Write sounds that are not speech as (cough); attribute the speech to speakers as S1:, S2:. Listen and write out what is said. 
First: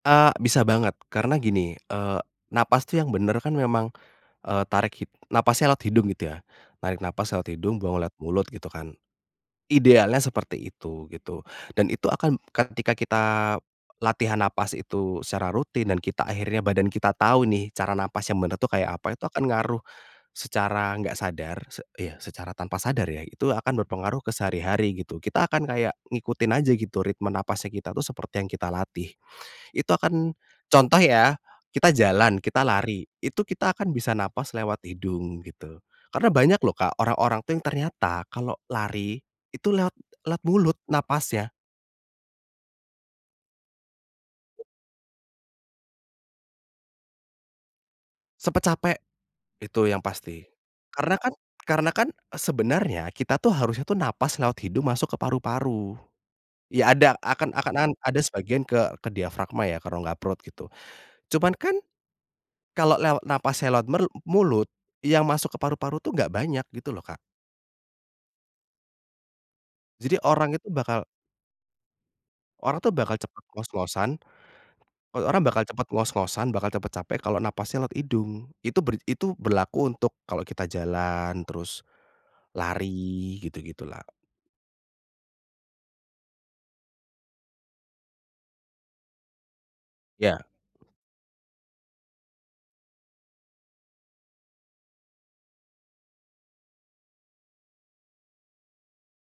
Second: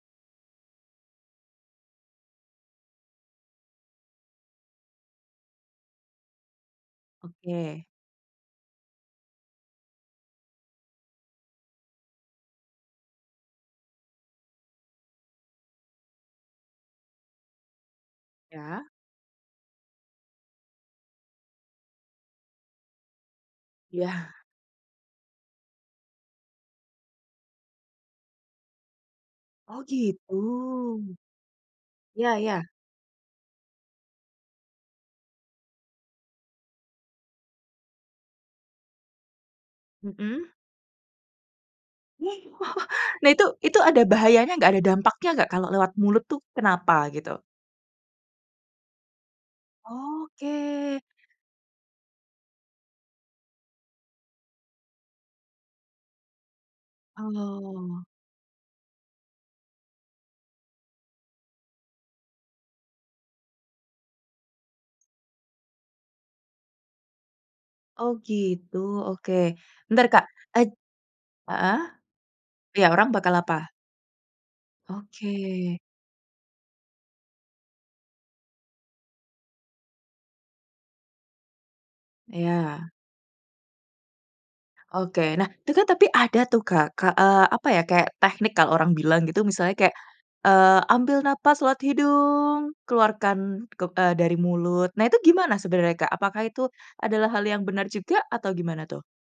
S1: Eee, bisa banget. Karena gini, eee, nafas tuh yang bener kan memang, eee, tarik hid nafasnya lewat hidung gitu ya. Tarik nafas lewat hidung,
S2: Oke.
S1: buang lewat mulut gitu kan. Idealnya seperti itu gitu, dan itu akan ketika kita latihan nafas itu secara rutin dan kita akhirnya, badan kita tahu nih cara nafas yang benar tuh
S2: Ya.
S1: kayak apa, itu akan ngaruh secara enggak sadar. Sec iya, secara tanpa sadar ya, itu akan berpengaruh ke
S2: Ya.
S1: sehari-hari gitu. Kita akan kayak ngikutin aja gitu ritme nafasnya kita tuh seperti yang kita latih.
S2: Oh
S1: Itu akan
S2: gitu.
S1: contoh ya, kita
S2: Iya
S1: jalan,
S2: iya.
S1: kita lari, itu kita akan bisa nafas lewat hidung gitu. Karena banyak loh, Kak, orang-orang tuh yang ternyata kalau lari itu lewat, lewat
S2: Mhm.
S1: mulut nafasnya.
S2: (laughs) Nah itu. Itu ada bahayanya enggak, ada dampaknya enggak kalau lewat mulut tuh kenapa gitu?
S1: Cepet capek itu yang pasti.
S2: Oke.
S1: Karena kan karena kan sebenarnya kita tuh harusnya tuh nafas lewat hidung, masuk ke paru-paru. Ya, ada akan akan
S2: Oh.
S1: ada sebagian ke ke diafragma ya, ke rongga perut gitu. Cuman kan kalau lewat nafasnya lewat peru mulut, yang masuk ke paru-paru tuh enggak banyak gitu loh, Kak.
S2: Oh gitu, oke. Bentar,
S1: Jadi
S2: Kak.
S1: orang
S2: Ej
S1: itu bakal
S2: heeh.
S1: Orang
S2: Iya,
S1: tuh
S2: orang
S1: bakal
S2: bakal
S1: cepet
S2: apa?
S1: ngos-ngosan, orang bakal
S2: Oke.
S1: cepet ngos-ngosan, bakal cepet capek kalau nafasnya lewat hidung. Itu ber itu berlaku untuk kalau kita jalan, terus
S2: Ya.
S1: lari, gitu-gitu lah.
S2: Oke. Nah tu kan tapi ada tuh, Kak, eee, apa ya, kayak teknik kalau orang bilang gitu misalnya kayak,
S1: Iya.
S2: eee, ambil nafas lewat hidung, keluarkan ke eee, dari mulut, nah itu gimana sebenarnya, Kak? Apakah itu adalah hal yang benar juga? Atau gimana tuh?